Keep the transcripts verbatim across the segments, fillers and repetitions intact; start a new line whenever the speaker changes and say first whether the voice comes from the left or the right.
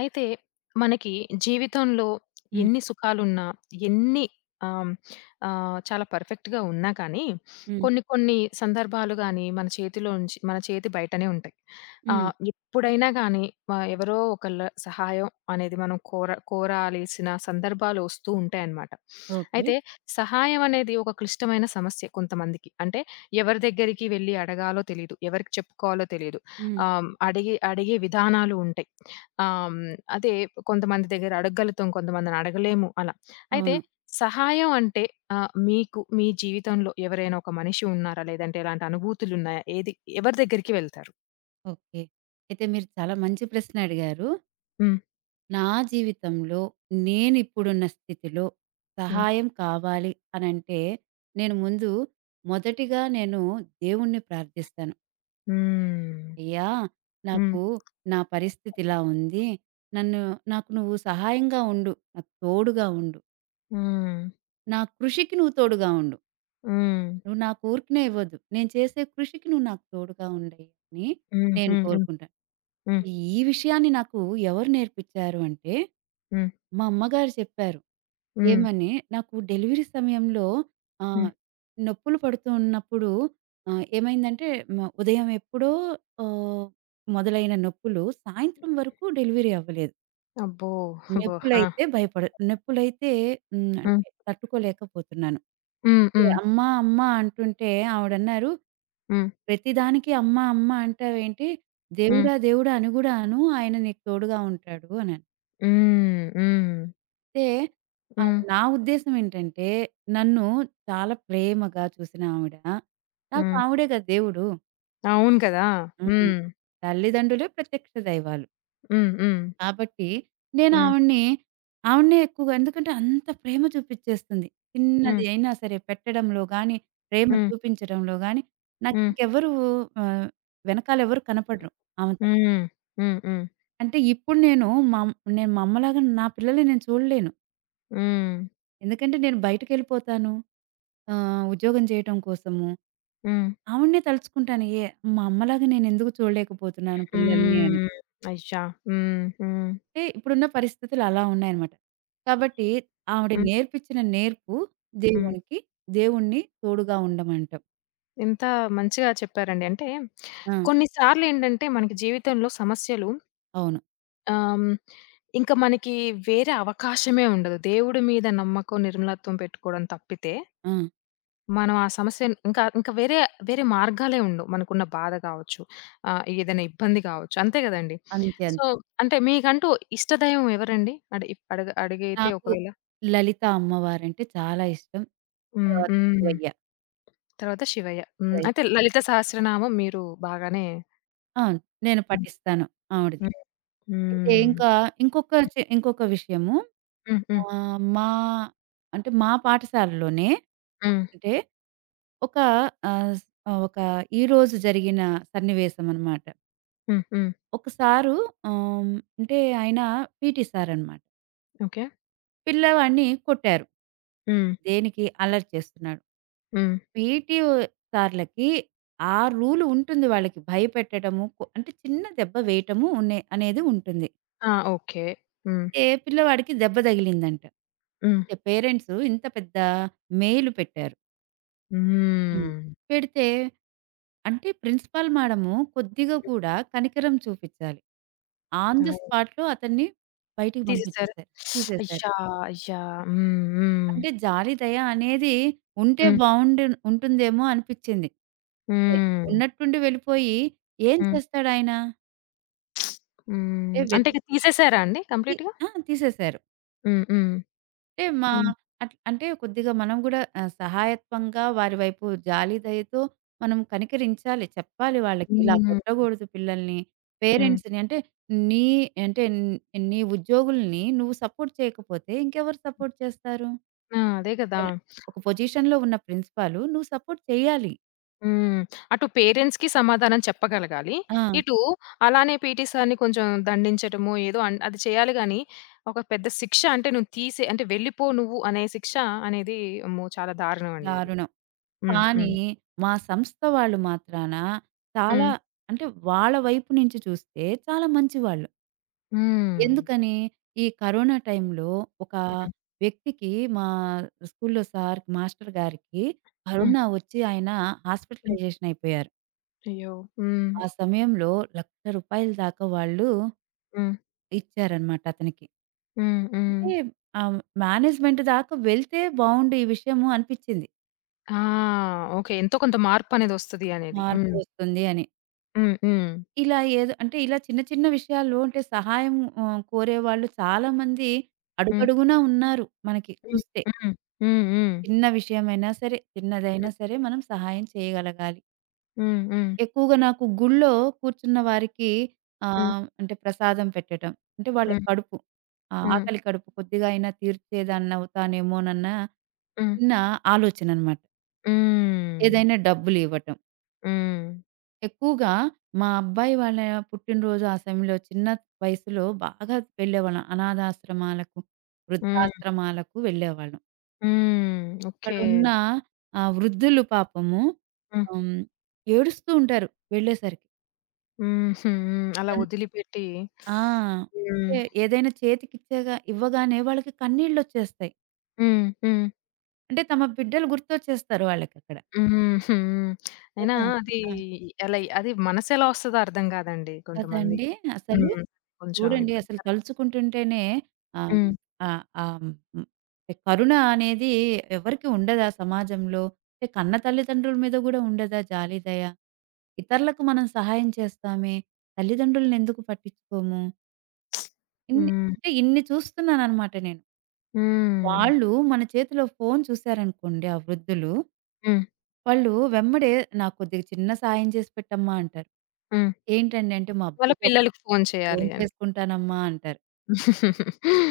left: అయితే మనకి జీవితంలో
right: హ్మ్.
left: ఎన్ని సుఖాలున్నా, ఎన్ని ఆహ్, ఆహ్, చాలా పర్ఫెక్ట్‌గా ఉన్నా కానీ,
right: హ్మ్.
left: కొన్ని కొన్ని సందర్భాలు గాని మన చేతిలోంచి మన చేతి బయటనే ఉంటాయి.
right: హ్మ్.
left: ఆహ్, ఎప్పుడైనా గాని వ ఎవరో ఒకళ్ళ సహాయం అనేది మనం కోర కోరాల్సిన సందర్భాలు వస్తూ ఉంటాయన్నమాట.
right: ఓకే.
left: అయితే సహాయం అనేది ఒక క్లిష్టమైన సమస్య కొంతమందికి. అంటే ఎవరి దగ్గరికి వెళ్లి అడగాలో తెలీదు. ఎవరికి చెప్పుకోవాలో తెలీదు.
right: హ్మ్.
left: ఆహ్, అడిగే అడిగే విధానాలు ఉంటాయి. ఆహ్, హ్మ్. అదే కొంతమంది దగ్గర అడగగలుగుతాం. కొంతమందిని అడగలేము అలా. అయితే
right: అవును.
left: సహాయం అంటే ఆహ్, మీకు మీ జీవితంలో ఎవరైనా ఒక మనిషి ఉన్నారా? లేదంటే ఎలాంటి అనుభూతులున్నాయా? ఏది ఎవరి దగ్గరికి వెళ్తారు?
right: ఓకే. అయితే మీరు చాలా మంచి ప్రశ్న అడిగారు.
left: హ్మ్.
right: నా జీవితంలో నేనిప్పుడున్న స్థితిలో
left: హ్మ్.
right: సహాయం కావాలి అనంటే, నేను ముందు మొదటిగా నేను దేవుణ్ణి ప్రార్థిస్తాను.
left: హ్మ్.
right: అయ్యా!
left: హ్మ్.
right: నాకు నా పరిస్థితి ఇలా ఉంది. నన్ను నాకు నువ్వు సహాయంగా ఉండు. నాకు తోడుగా ఉండు.
left: హ్మ్.
right: నా కృషికి నువ్వు తోడుగా ఉండు.
left: హ్మ్.
right: నువ్వు నాకు ఊరికనే ఇవ్వద్దు. నేను చేసే కృషికి నువ్వు నాకు తోడుగా ఉండయ్యా అని
left: హ్మ్.
right: నేను
left: హ్మ్. హ్మ్.
right: కోరుకుంటాను.
left: హ్మ్.
right: ఈ విషయాన్ని నాకు ఎవరు నేర్పించారు అంటే,
left: హ్మ్.
right: మా అమ్మగారు చెప్పారు.
left: హ్మ్.
right: ఏమని, నాకు డెలివరీ సమయంలో ఆహ్,
left: హ్మ్.
right: నొప్పులు పడుతూ ఉన్నప్పుడు ఆహ్, ఏమైందంటే మ ఉదయం ఎప్పుడో ఆహ్, మొదలైన నొప్పులు సాయంత్రం వరకు డెలివరీ అవ్వలేదు.
left: అబ్బో! అబ్బో! ఆ!
right: నొప్పులైతే భయపడ నొప్పులైతే హ్మ్.
left: హ్మ్.
right: అంటే తట్టుకోలేకపోతున్నాను.
left: హ్మ్. హ్మ్.
right: "అమ్మ, అమ్మ" అంటుంటే ఆవిడన్నారు,
left: హ్మ్.
right: ప్రతిదానికి అమ్మ, అమ్మ అంటావేంటి?
left: హ్మ్.
right: దేవుడా, దేవుడా అని గూడా అను. ఆయన నీకు తోడుగా ఉంటాడు అనని.
left: హ్మ్. హ్మ్.
right: అయితే ఆహ్,
left: హ్మ్.
right: నా ఉద్దేశ్యం ఏంటంటే, నన్ను చాలా ప్రేమగా చూసిన ఆవిడ, నాకు
left: హ్మ్.
right: ఆవిడే కదా దేవుడు.
left: అవును కదా!
right: హ్మ్.
left: హ్మ్.
right: తల్లిదండ్రులే ప్రత్యక్ష దైవాలు.
left: హ్మ్. హ్మ్.
right: కాబట్టి నేను
left: హ్మ్.
right: ఆవిడని, ఆవిడనే ఎక్కువగా ఎందుకంటే అంత ప్రేమ చూపిచ్చేస్తుంది.
left: హ్మ్.
right: చిన్నది అయినా సరే పెట్టడంలో గానీ, ప్రేమ
left: హ్మ్.
right: చూపించడంలో గానీ,
left: హ్మ్.
right: నాకింకెవ్వరు ఆహ్, వెనకాలెవరు కనపడరు ఆమె తప్ప.
left: హ్మ్. హ్మ్. హ్మ్.
right: అంటే ఇప్పుడు నేను మా నేను మా అమ్మలాగా నా పిల్లల్ని నేను చూడలేను.
left: హ్మ్.
right: ఎందుకంటే నేను బయటికెళ్ళిపోతాను. ఆహ్, ఉద్యోగం చేయటం కోసము.
left: హ్మ్.
right: ఆవిడనే తలుచుకుంటాను. ఏ మా అమ్మలాగా నేనెందుకు చూడలేకపోతున్నాను పిల్లల్ని అని.
left: హ్మ్. అయ్యా! హ్మ్. హ్మ్.
right: అంటే ఇప్పుడున్న పరిస్థితులు అలా ఉన్నాయన్నమాట. కాబట్టి ఆవిడ
left: హ్మ్.
right: నేర్పించిన నేర్పు
left: హ్మ్.
right: దేవునికి, దేవుడిని తోడుగా ఉండమంటాం.
left: ఎంత మంచిగా చెప్పారండి. అంటే
right: ఆ!
left: కొన్నిసార్లేంటంటే మనకి జీవితంలో సమస్యలు
right: అవును.
left: ఆహ్, ఇంకా మనకి వేరే అవకాశమే ఉండదు. దేవుడి మీద నమ్మకం, నిర్మలత్వం పెట్టుకోవడం తప్పితే
right: ఆ!
left: మనం ఆ సమస్యను ఇంకా ఇంకా వేరే వేరే మార్గాలే ఉండవు. మనకున్న బాధ కావచ్చు, ఆహ్, ఏదైనా ఇబ్బంది కావచ్చు. అంతే కదండీ!
right: అంతే
left: సో,
right: అంతే.
left: అంటే మీకంటూ ఇష్టదైవం ఎవరండి? అడి అడగ అడిగితే
right: నాకు
left: ఒకవేళ?
right: లలిత అమ్మవారంటే చాలా ఇష్టం.
left: హ్మ్.
right: తర్వాత
left: హ్మ్.
right: శివయ్య.
left: తర్వాత 'శివయ్య'. హ్మ్.
right: శివయ్య.
left: అయితే 'లలిత సహస్రనామం' మీరు బాగానే
right: అవును. నేను
left: హ్మ్.
right: పఠిస్తాను ఆవిడది.
left: హ్మ్.
right: అయితే
left: హ్మ్.
right: ఇంకా ఇంకొక
left: హ్మ్.
right: చె ఇంకొక విషయము.
left: హ్మ్.
right: ఆహ్, మా అంటే మా పాఠశాలలోనే
left: హ్మ్.
right: అంటే ఒక ఆహ్, స్ ఆ, ఒక ఈరోజు జరిగిన సన్నివేశం అనమాట.
left: హ్మ్. హ్మ్.
right: ఒక సారు, ఆహ్, అంటే ఆయన పీటీ సారనమాట.
left: ఓకే.
right: పిల్లవాడిని కొట్టారు.
left: హ్మ్.
right: దేనికి? అల్లరి చేస్తున్నాడు.
left: హ్మ్.
right: పీటీ సార్లకి ఆ రూల్ ఉంటుంది వాళ్ళకి. భయపెట్టడము, కొ అంటే చిన్న దెబ్బ వేయటము ఉన్నే అనేది ఉంటుంది.
left: ఆ! ఓకే. హ్మ్.
right: ఏ పిల్లవాడికి దెబ్బ తగిలిందంట.
left: హ్మ్.
right: పేరెంట్స్ ఇంత పెద్ద మెయిల్ పెట్టారు. హ్మ్.
left: హ్మ్.
right: పెడితే అంటే ప్రిన్సిపాల్ మేడము కొద్దిగా కూడా కనికరం చూపించాలి. ఆన్ ది
left: అవును.
right: స్పాట్‌లో అతన్ని బయటికి
left: తీసేసారు.
right: పంపించేసారు. తీసేశారు.
left: అయ్యా! అయ్యా! హ్మ్. హ్మ్.
right: అంటే జాలి, దయ అనేది ఉంటే
left: హ్మ్.
right: బావుండు ఉంటుందేమో అనిపించింది. ఏ,
left: హ్మ్.
right: ఉన్నట్టుండి వెళ్ళిపోయి ఏం
left: హ్మ్.
right: చేస్తాడాయన? అంటే
left: హ్మ్. అంటే
right: వెతుక్కి
left: ఇక తీసేసారా అండి కంప్లీట్‌గా?
right: ఆ! తీసేశారు.
left: హ్మ్. హ్మ్.
right: అంటే మా
left: హ్మ్.
right: అట్ అంటే కొద్దిగా మనం గూడా ఆహ్, సహాయత్వంగా వారి వైపు జాలి, దయతో మనం కనికరించాలి. చెప్పాలి వాళ్ళకి, ఇలా
left: హ్మ్.
right: కొట్టకూడదు పిల్లల్ని.
left: హ్మ్.
right: పేరెంట్స్‌ని అంటే నీ అంటే న్- నీ ఉద్యోగుల్ని నువ్వు సపోర్ట్ చేయకపోతే ఇంకెవరు సపోర్ట్ చేస్తారు?
left: ఆ! అదే కదా!
right: పిల్ల- ఒక పొజిషన్‌లో ఉన్న ప్రిన్సిపాలు నువ్వు సపోర్ట్ చేయాలి.
left: హ్మ్. అటు పేరెంట్స్‌కి సమాధానం చెప్పగలగాలి.
right: ఆ!
left: ఇటు అలానే పీటీ సార్‌ని కొంచెం దండించటమో ఏదో అన్ అది చేయాలి గానీ, ఒక పెద్ద శిక్ష అంటే నువ్వు తీసే అంటే వెళ్ళిపో నువ్వు అనే శిక్ష అనేది అమ్మో! చాలా దారుణం అండి అది.
right: దారుణం.
left: హ్మ్.
right: కానీ
left: హ్మ్.
right: మా సంస్థ వాళ్ళు మాత్రాన చాలా
left: హ్మ్.
right: అంటే వాళ్ళ వైపు నుంచి చూస్తే చాలా మంచివాళ్ళు.
left: హ్మ్.
right: ఎందుకని? ఈ కరోనా టైంలో ఒక హ్మ్.
left: హ్మ్.
right: వ్యక్తికి, మా స్కూల్‌లో సార్ మాస్టర్ గారికి
left: హ్మ్.
right: కరోనా వచ్చి ఆయన
left: హ్మ్.
right: హాస్పిటలైజేషన్ అయిపోయారు.
left: అయ్యో! హ్మ్.
right: ఆ సమయంలో ఒక లక్ష రూపాయల దాకా వాళ్ళు
left: హ్మ్.
right: ఇచ్చారనమాట అతనికి.
left: హ్మ్. హ్మ్.
right: అంటే ఆహ్, మేనేజ్మెంట్ దాకా వెళ్తే బావుండు ఈ విషయము అనిపిచ్చింది.
left: ఆ! ఓకే. ఎంతో కొంత మార్పనేదొస్తది అనేది.
right: మార్పు
left: హ్మ్.
right: వస్తుంది అని.
left: హ్మ్. హ్మ్.
right: ఇలా ఏదో అంటే ఇలా చిన్న చిన్న విషయాల్లో అంటే సహాయం ఆహ్, కోరేవాళ్ళు చాలామంది
left: హ్మ్.
right: అడుగడుగునా ఉన్నారు మనకి
left: హ్మ్.
right: చూస్తే.
left: హ్మ్. హ్మ్. హ్మ్.
right: చిన్న విషయమైనా సరే, చిన్నదైనా సరే మనం సహాయం చేయగలగాలి.
left: హ్మ్. హ్మ్.
right: ఎక్కువగా నాకు గుళ్ళో కూర్చున్న వారికి
left: హ్మ్.
right: ఆహ్, అంటే ప్రసాదం పెట్టటం. అంటే వాళ్ళ
left: హ్మ్. హ్మ్.
right: కడుపు ఆహ్,
left: హ్మ్.
right: ఆకలి కడుపు కొద్దిగా అయినా తీర్చేదాన్నవుతానేమోనన్న
left: హ్మ్.
right: చిన్న ఆలోచననమాట.
left: హ్మ్.
right: ఏదైనా డబ్బులివ్వటం.
left: హ్మ్.
right: ఎక్కువగా మా అబ్బాయి వాళ్ళ పుట్టినరోజు ఆ సమయంలో చిన్న వయసులో బాగా వెళ్ళేవాళ్ళం. అనాథాశ్రమాలకు,
left: హ్మ్.
right: వృద్ధాశ్రమాలకు వెళ్ళేవాళ్ళం.
left: హ్మ్. ఓకే.
right: అక్కడున్న ఆ వృద్ధులు పాపము
left: హ్మ్.
right: హ్మ్. ఏడుస్తూ ఉంటారు వెళ్ళేసరికి.
left: హుహు. అలా
right: అన్
left: వదిలిపెట్టి
right: ఆ!
left: హ్మ్.
right: అంటే ఏదైనా చేతికిచ్చేగా ఇవ్వగానే వాళ్ళకి కన్నీళ్ళొచ్చేస్తాయి.
left: హ్మ్. హ్మ్.
right: అంటే తమ బిడ్డలు గుర్తొచ్చేస్తారు వాళ్ళకక్కడ.
left: హ్మ్. హ్మ్. అయినా
right: కదా!
left: అది
right: ఆ!
left: ఎలా అది మనసెలా వస్తదో అర్థం కాదండి కొంతమంది.
right: కదండీ అసలు.
left: హ్మ్. కొంచెం
right: చూడండి అసలు
left: ఇబ్బందికరం.
right: తలుచుకుంటుంటేనే ఆహ్,
left: హ్మ్.
right: ఆహ్, ఆహ్, హ్మ్. కరుణ అనేది ఎవరికీ ఉండదా సమాజంలో? అంటే కన్న తల్లిదండ్రుల మీద గూడా ఉండదా జాలి, దయ? ఇతరులకు మనం సహాయం చేస్తామే. తల్లిదండ్రులనెందుకు పట్టించుకోము? ఇన్ని
left: హ్మ్.
right: అంటే ఇన్ని చూస్తున్నాననమాట నేను.
left: హ్మ్.
right: వాళ్ళు మన చేతిలో ఫోను చూసారనుకోండి ఆ వృద్ధులు,
left: హ్మ్.
right: వాళ్ళు వెంబడే నాకు కొద్దిగా చిన్న సాయం చేసి పెట్టమ్మా అంటారు.
left: హ్మ్.
right: ఏంటండి అంటే మా
left: వాళ్ళ
right: అబ్బాయికి ఒక
left: పిల్లలకి ఫోను చేయాలి
right: ఫోను
left: అని.
right: చేసుకుంటానమ్మా అంటారు.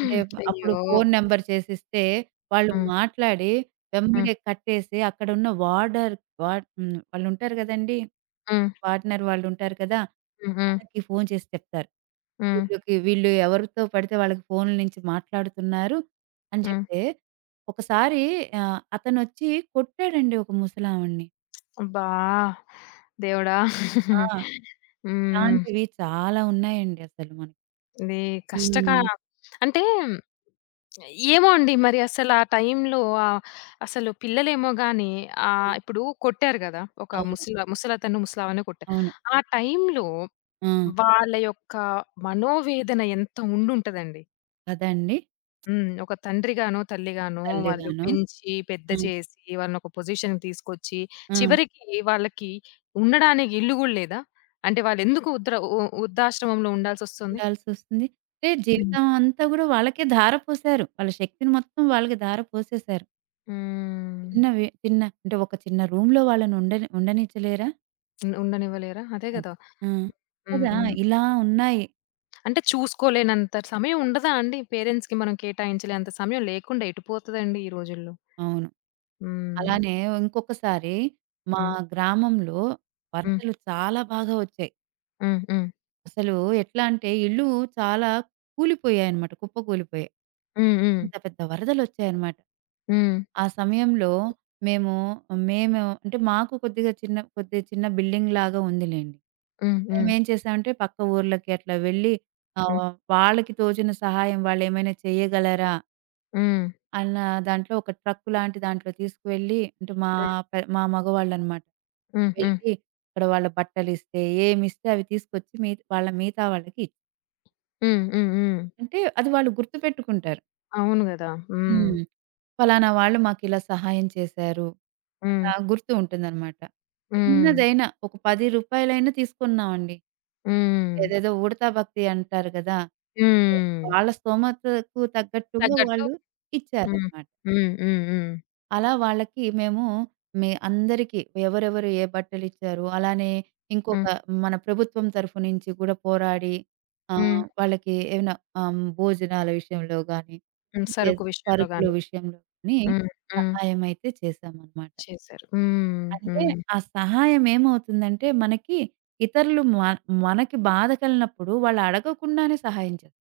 right: అంటే అప్పుడు
left: అయ్యో!
right: ఫోను నంబర్ చేసిస్తే వాళ్ళు
left: హ్మ్.
right: మాట్లాడి
left: హ్మ్.
right: వెంబడే కట్టేసి అక్కడున్న వార్డర్, వార్డ్ హ్మ్. వాళ్ళుంటారు గదండీ.
left: హ్మ్.
right: పార్ట్‌నర్ వాళ్ళుంటారు కదా!
left: హ్మ్. హ్మ్.
right: వాళ్ళకి ఫోను చేసి చెప్తారు.
left: హ్మ్.
right: వీళ్ళకి వీళ్ళు ఎవరితో పడితే వాళ్ళకి ఫోన్ల నుంచి మాట్లాడుతున్నారు అని
left: హ్మ్.
right: చెప్తే, ఒకసారి ఆహ్, అతనొచ్చి కొట్టాడండి ఒక ముసలావిడని.
left: అబ్బా! దేవుడా!
right: ఆ!
left: హ్మ్.
right: ఇలాంటివి చాలా ఉన్నాయండి అసలు మనకి.
left: ఇది కష్టకా
right: హ్మ్.
left: అంటే ఏమో అండి మరి అసలు ఆ టైంలో ఆహ్, అసలు పిల్లలేమో గాని ఆహ్,
right: అవును.
left: ఇప్పుడు కొట్టారు గదా! ఒక
right: అవును.
left: ముసల ముసలతను, ముసలామెను కొట్టారు.
right: అవును.
left: ఆ టైంలో
right: ఆ!
left: వాళ్ళ యొక్క మనోవేదన ఎంత ఉండుంటదండి.
right: కదండీ!
left: హ్మ్. ఒక తండ్రిగానో, తల్లిగానో వాళ్ళు
right: తల్లిగాను.
left: పెంచి, పెద్ద
right: ఆ!
left: చేసి, వాళ్ళనొక పొజిషన్‌కి తీసుకొచ్చి,
right: ఆ!
left: చివరికి వాళ్ళకి ఉండడానికి ఇల్లు గూడా లేదా? అంటే వాళ్ళెందుకు ఉద్ర ఉ వృద్ధాశ్రమంలో ఉండాల్సొస్తుంది?
right: ఉండాల్సొస్తుంది. అంటే
left: హ్మ్.
right: జీవితం అంతా గూడా వాళ్ళకే ధార పోసారు. వాళ్ళ శక్తిని మొత్తం వాళ్ళకి ధార పోసేసారు.
left: హ్మ్.
right: చిన్న వే చిన్న అంటే ఒక చిన్న రూమ్‌లో వాళ్ళని ఉండని ఉండనిచ్చలేరా?
left: ఉన్ ఉండనివ్వలేరా? అదే
right: అది.
left: గదా!
right: ఆ!
left: హ్మ్.
right: కదా!
left: హ్మ్.
right: ఇలా ఉన్నాయి.
left: అంటే చూసుకోలేనంత సమయం ఉండదా అండి? పేరెంట్స్‌కి మనం కేటాయించలేనంత సమయం లేకుండా ఎటు పోతదండి ఈ రోజుల్లో?
right: అవును.
left: హ్మ్.
right: అలానే ఇంకొకసారి మా
left: హ్మ్.
right: గ్రామంలో
left: హ్మ్.
right: వరదలు చాలా బాగా వచ్చాయి.
left: హ్మ్. హ్మ్.
right: అసలు ఎట్లా అంటే ఇల్లు చాలా కూలిపోయాయన్నమాట. కుప్పకూలిపోయాయి.
left: హ్మ్.
right: అంత పెద్ద వరదలొచ్చాయన్నమాట.
left: హ్మ్.
right: ఆ సమయంలో మేము మేము అంటే మాకు కొద్దిగా చిన్న కొద్దిగా చిన్న బిల్డింగ్ లాగా ఉందిలెండి.
left: హ్మ్. హ్మ్. హ్మ్.
right: మేమేం చేసామంటే పక్క ఊర్లకి అట్లా వెళ్ళి ఆహ్,
left: హ్మ్.
right: వాళ్ళకి తోచిన సహాయం వాళ్ళేమైనా చేయగలరా
left: హ్మ్.
right: అన్న దాంట్లో ఒక ట్రక్ లాంటి దాంట్లో తీసుకువెళ్ళి అంటే మా
left: హ్మ్.
right: పె మా మగవాళ్ళనమాట.
left: హ్మ్. హ్మ్.
right: వెళ్ళి అక్కడ వాళ్ళ బట్టలిస్తే ఏమిస్తే అవి తీసుకొచ్చి మి వాళ్ళ మిగతా వాళ్ళకి ఇ
left: హ్మ్. హ్మ్. హ్మ్.
right: అంటే అది వాళ్ళు గుర్తుపెట్టుకుంటారు.
left: అవును గదా! హ్మ్.
right: హ్మ్. ఫలానా వాళ్ళు మాకిలా సహాయం చేశారు.
left: హ్మ్.
right: అలా గుర్తు ఉంటుందనమాట. హ్మ్.
left: హ్మ్.
right: చిన్నదైనా ఒక పది రూపాయల తీసుకున్నామండి.
left: హ్మ్.
right: ఏదేదో ఉడతా భక్తి అంటారు గదా!
left: హ్మ్.
right: వాళ్ళ స్తోమతకు తగ్గట్టుగా
left: తగ్గట్టు
right: వాళ్ళు
left: హ్మ్.
right: ఇచ్చారనమాట.
left: హ్మ్. హ్మ్. హ్మ్.
right: అలా వాళ్ళకి మేము మీ అందరికీ ఎవరెవరు ఏ బట్టలిచ్చారు, అలానే ఇంకొక,
left: హ్మ్.
right: మన ప్రభుత్వం తరఫు నుంచి గూడా పోరాడి
left: హ్మ్.
right: ఆహ్, వాళ్ళకి ఏమైనా ఆహ్, భోజనాల విషయంలో గానీ,
left: హ్మ్.
right: ఇంకే
left: సరుకు విషయంలో
right: సరుకుల
left: గాని.
right: విషయంలో గానీ
left: హ్మ్. హ్మ్.
right: సహాయమైతే చేశామనమాట.
left: చేశారు. హ్మ్.
right: అంటే
left: హ్మ్.
right: ఆ సహాయం ఏమవుతుందంటే మనకి ఇతరులు మ మనకి బాధ కలిగినప్పుడు వాళ్ళు అడగకుండానే సహాయం చేస్తారు.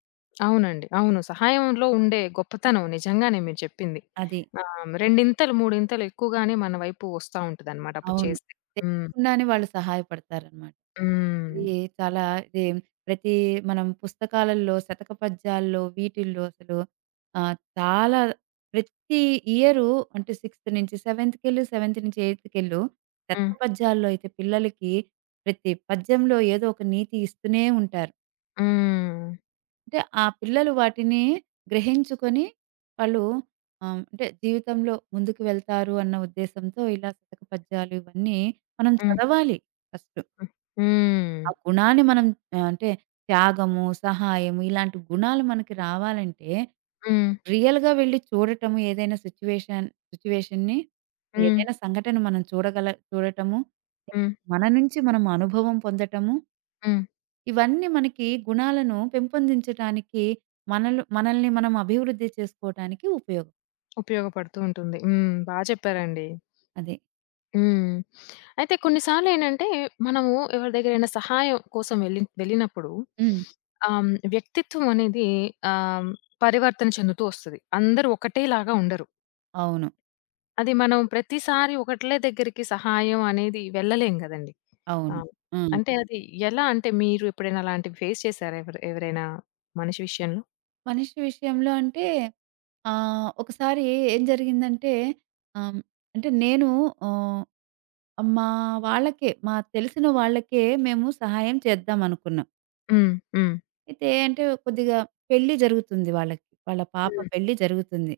left: అవునండి. అవును. సహాయంలో ఉండే గొప్పతనం నిజంగానే మీరు చెప్పింది.
right: అది.
left: ఆహ్, రెండింతలు, మూడింతలు ఎక్కువగానే మన వైపు వస్తా ఉంటదన్నమాట అప్పుడు
right: అవును.
left: చేస్తే. హ్మ్.
right: తెలియకుండానే వాళ్ళు సహాయపడతారనమాట.
left: హ్మ్.
right: ఇది చాలా ఇది ప్రతి మనం పుస్తకాలలో, శతక పద్యాల్లో వీటిల్లో అసలు ఆహ్, చాలా ప్రతి ఇయరు అంటే సిక్స్త్ నుంచి సెవెంత్‌కెళ్ళు, సెవెంత్ నుంచి ఎయిత్‌కెళ్ళు శతక
left: హ్మ్.
right: పద్యాల్లో అయితే పిల్లలకి ప్రతి పద్యంలో ఏదో ఒక నీతి ఇస్తూనే ఉంటారు.
left: హ్మ్.
right: అంటే ఆ పిల్లలు వాటిని గ్రహించుకొని వాళ్ళు ఆహ్, అంటే జీవితంలో ముందుకు వెళ్తారు అన్న ఉద్దేశంతో ఇలా శతక పద్యాలు ఇవన్నీ మనం
left: హ్మ్.
right: చదవాలి ఫస్టు.
left: హ్మ్. హ్మ్.
right: ఆ గుణాన్ని మనం ఆహ్, అంటే త్యాగము, సహాయము ఇలాంటి గుణాలు మనకి రావాలంటే
left: హ్మ్.
right: రియల్‌గా వెళ్లి చూడటము, ఏదైనా సిట్యుయేషన్ సిట్యుయేషన్‌ని,
left: హ్మ్.
right: ఏదైనా సంఘటన మనం చూడగల చూడటము,
left: హ్మ్.
right: మన నుంచి మనం అనుభవం పొందటము
left: హ్మ్.
right: ఇవన్నీ మనకి గుణాలను పెంపొందించటానికి, మనలు మనల్ని మనం అభివృద్ధి చేసుకోవటానికి ఉపయోగం.
left: ఉపయోగపడుతూ ఉంటుంది. హ్మ్. బా చెప్పారండి.
right: అది.
left: హ్మ్. అయితే కొన్నిసార్లేంటంటే, మనము ఎవరి దగ్గరైనా సహాయం కోసం వెళ్ళి వెళ్ళినప్పుడు
right: హ్మ్.
left: ఆహ్, హ్మ్, వ్యక్తిత్వం అనేది ఆహ్, హ్మ్, పరివర్తన చెందుతూ వస్తది. అందరూ ఒకటేలాగా ఉండరు.
right: అవును.
left: అది మనం ప్రతిసారి ఒకట్లే దగ్గరికి సహాయం అనేది వెళ్ళలేం గదండీ! ఆ!
right: అవును. హ్మ్.
left: అంటే అది ఎలా అంటే మీరు ఎప్పుడైనా అలాంటివి ఫేస్ చేసారా? ఎవరు ఎవరైనా మనిషి విషయంలో?
right: మనిషి విషయంలో అంటే ఆహ్, ఒకసారి ఏం జరిగిందంటే, ఆహ్, అంటే నేను ఆహ్, మా వాళ్ళకే మా తెలిసిన వాళ్ళకే మేము సహాయం చేద్దామనుకున్నాం.
left: హ్మ్. హ్మ్.
right: అయితే అంటే కొద్దిగా పెళ్లి జరుగుతుంది వాళ్ళకి. వాళ్ళ పాప
left: హ్మ్.
right: పెళ్లి జరుగుతుంది.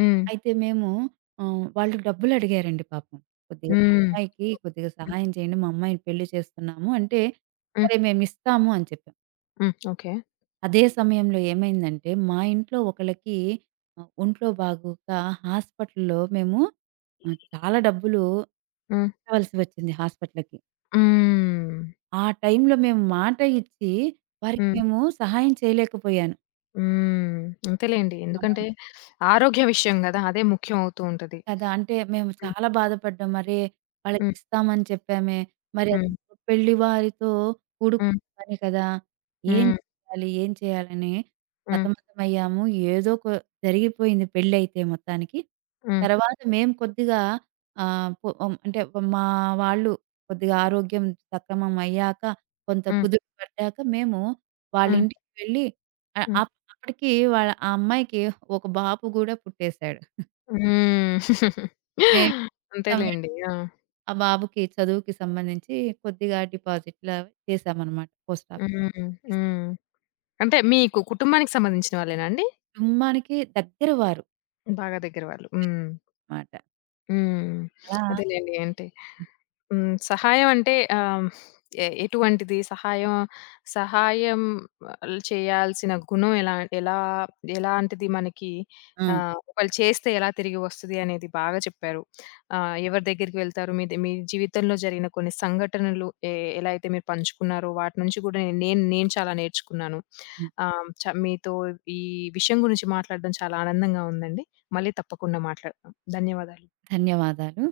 left: హ్మ్.
right: అయితే మేము ఆహ్, వాళ్ళు డబ్బులడిగారండి పాపం. కొద్దిగా మా
left: హ్మ్.
right: అమ్మాయికి కొద్దిగా
left: హ్మ్.
right: సహాయం చేయండి. మా అమ్మాయిని పెళ్లి చేస్తున్నాము అంటే,
left: హ్మ్.
right: సరే మేమిస్తాము అని చెప్పాం.
left: హ్మ్. ఓకే.
right: అదే సమయంలో ఏమైందంటే మా ఇంట్లో ఒకళ్ళకి ఆహ్, ఒంట్లో బాగోక హాస్పిటల్‌లో మేము ఆహ్, చాలా డబ్బులు
left: హ్మ్.
right: కట్టవలసి వచ్చింది హాస్పిటల్‌కి.
left: హ్మ్.
right: ఆ టైంలో మేము మాట ఇచ్చి వారికి
left: హ్మ్.
right: మేము సహాయం చేయలేకపోయాను.
left: హ్మ్. అంతేలేండి.
right: ఆ!
left: ఎందుకంటే ఆరోగ్య విషయం గదా! అదే ముఖ్యం అవుతూ ఉంటది.
right: కదా! అంటే మేము
left: హ్మ్.
right: చాలా బాధపడ్డాం. మరే
left: హ్మ్.
right: వాళ్ళకిస్తామని చెప్పామే. మరి అది
left: హ్మ్.
right: పెళ్లి వారితో కూడుకున్న
left: హ్మ్.
right: పని కదా! ఏం
left: హ్మ్.
right: చేయాలి? ఏం చేయాలని
left: హ్మ్.
right: సతమతమయ్యాము. ఏదో కొ జరిగిపోయింది పెళ్లయితే మొత్తానికి.
left: హ్మ్.
right: తర్వాత మేము కొద్దిగా ఆహ్, పొ హ్మ్, అంటే మా వాళ్ళు కొద్దిగా ఆరోగ్యం సక్రమం అయ్యాక, కొంత
left: హ్మ్.
right: కుదుట పడ్డాక మేము
left: హ్మ్.
right: వాళ్ళింటికి వెళ్ళి, ఆహ్,
left: హ్మ్.
right: అప్ అప్పటికి వాళ్ళ ఆ అమ్మాయికి ఒక బాబు గూడా పుట్టేసాడు.
left: హ్మ్.
right: మేము
left: అంతేలేండి. ఆ!
right: ఆ బాబుకి చదువుకి సంబంధించి కొద్దిగా డిపాజిట్‌ల చేశామనమాట పోస్ట్ ఆఫీస్‌కి.
left: హ్మ్. హ్మ్. అంటే మీకు కుటుంబానికి సంబంధించిన వాళ్ళేనా అండి?
right: కుటుంబానికి దగ్గర వారు
left: బాగా దగ్గర వాళ్ళు. హ్మ్.
right: మాట.
left: హ్మ్.
right: అలా ఆ!
left: అదేలెండి. అంటే హ్మ్. సహాయం అంటే ఆహ్, ఎ ఎటువంటిది? సహాయం సహాయం ఆల్ చేయాల్సిన గుణం ఎలా ఎలా ఎలాంటిది మనకి
right: హ్మ్.
left: ఆహ్, ఒకళ్ళు చేస్తే ఎలా తిరిగి వస్తది అనేది బాగా చెప్పారు. ఆహ్, ఎవరి దగ్గరికి వెళ్తారు? మీ ద మీ జీవితంలో జరిగిన కొన్ని సంఘటనలు ఎ ఎలా అయితే మీరు పంచుకున్నారో వాటి నుంచి కూడా నేను నేను చాలా నేర్చుకున్నాను. ఆహ్, చ మీతో ఈ విషయం గురించి మాట్లాడడం చాలా ఆనందంగా ఉందండి. మళ్ళీ తప్పకుండా మాట్లాడదాం. ధన్యవాదాలు.
right: ధన్యవాదాలు.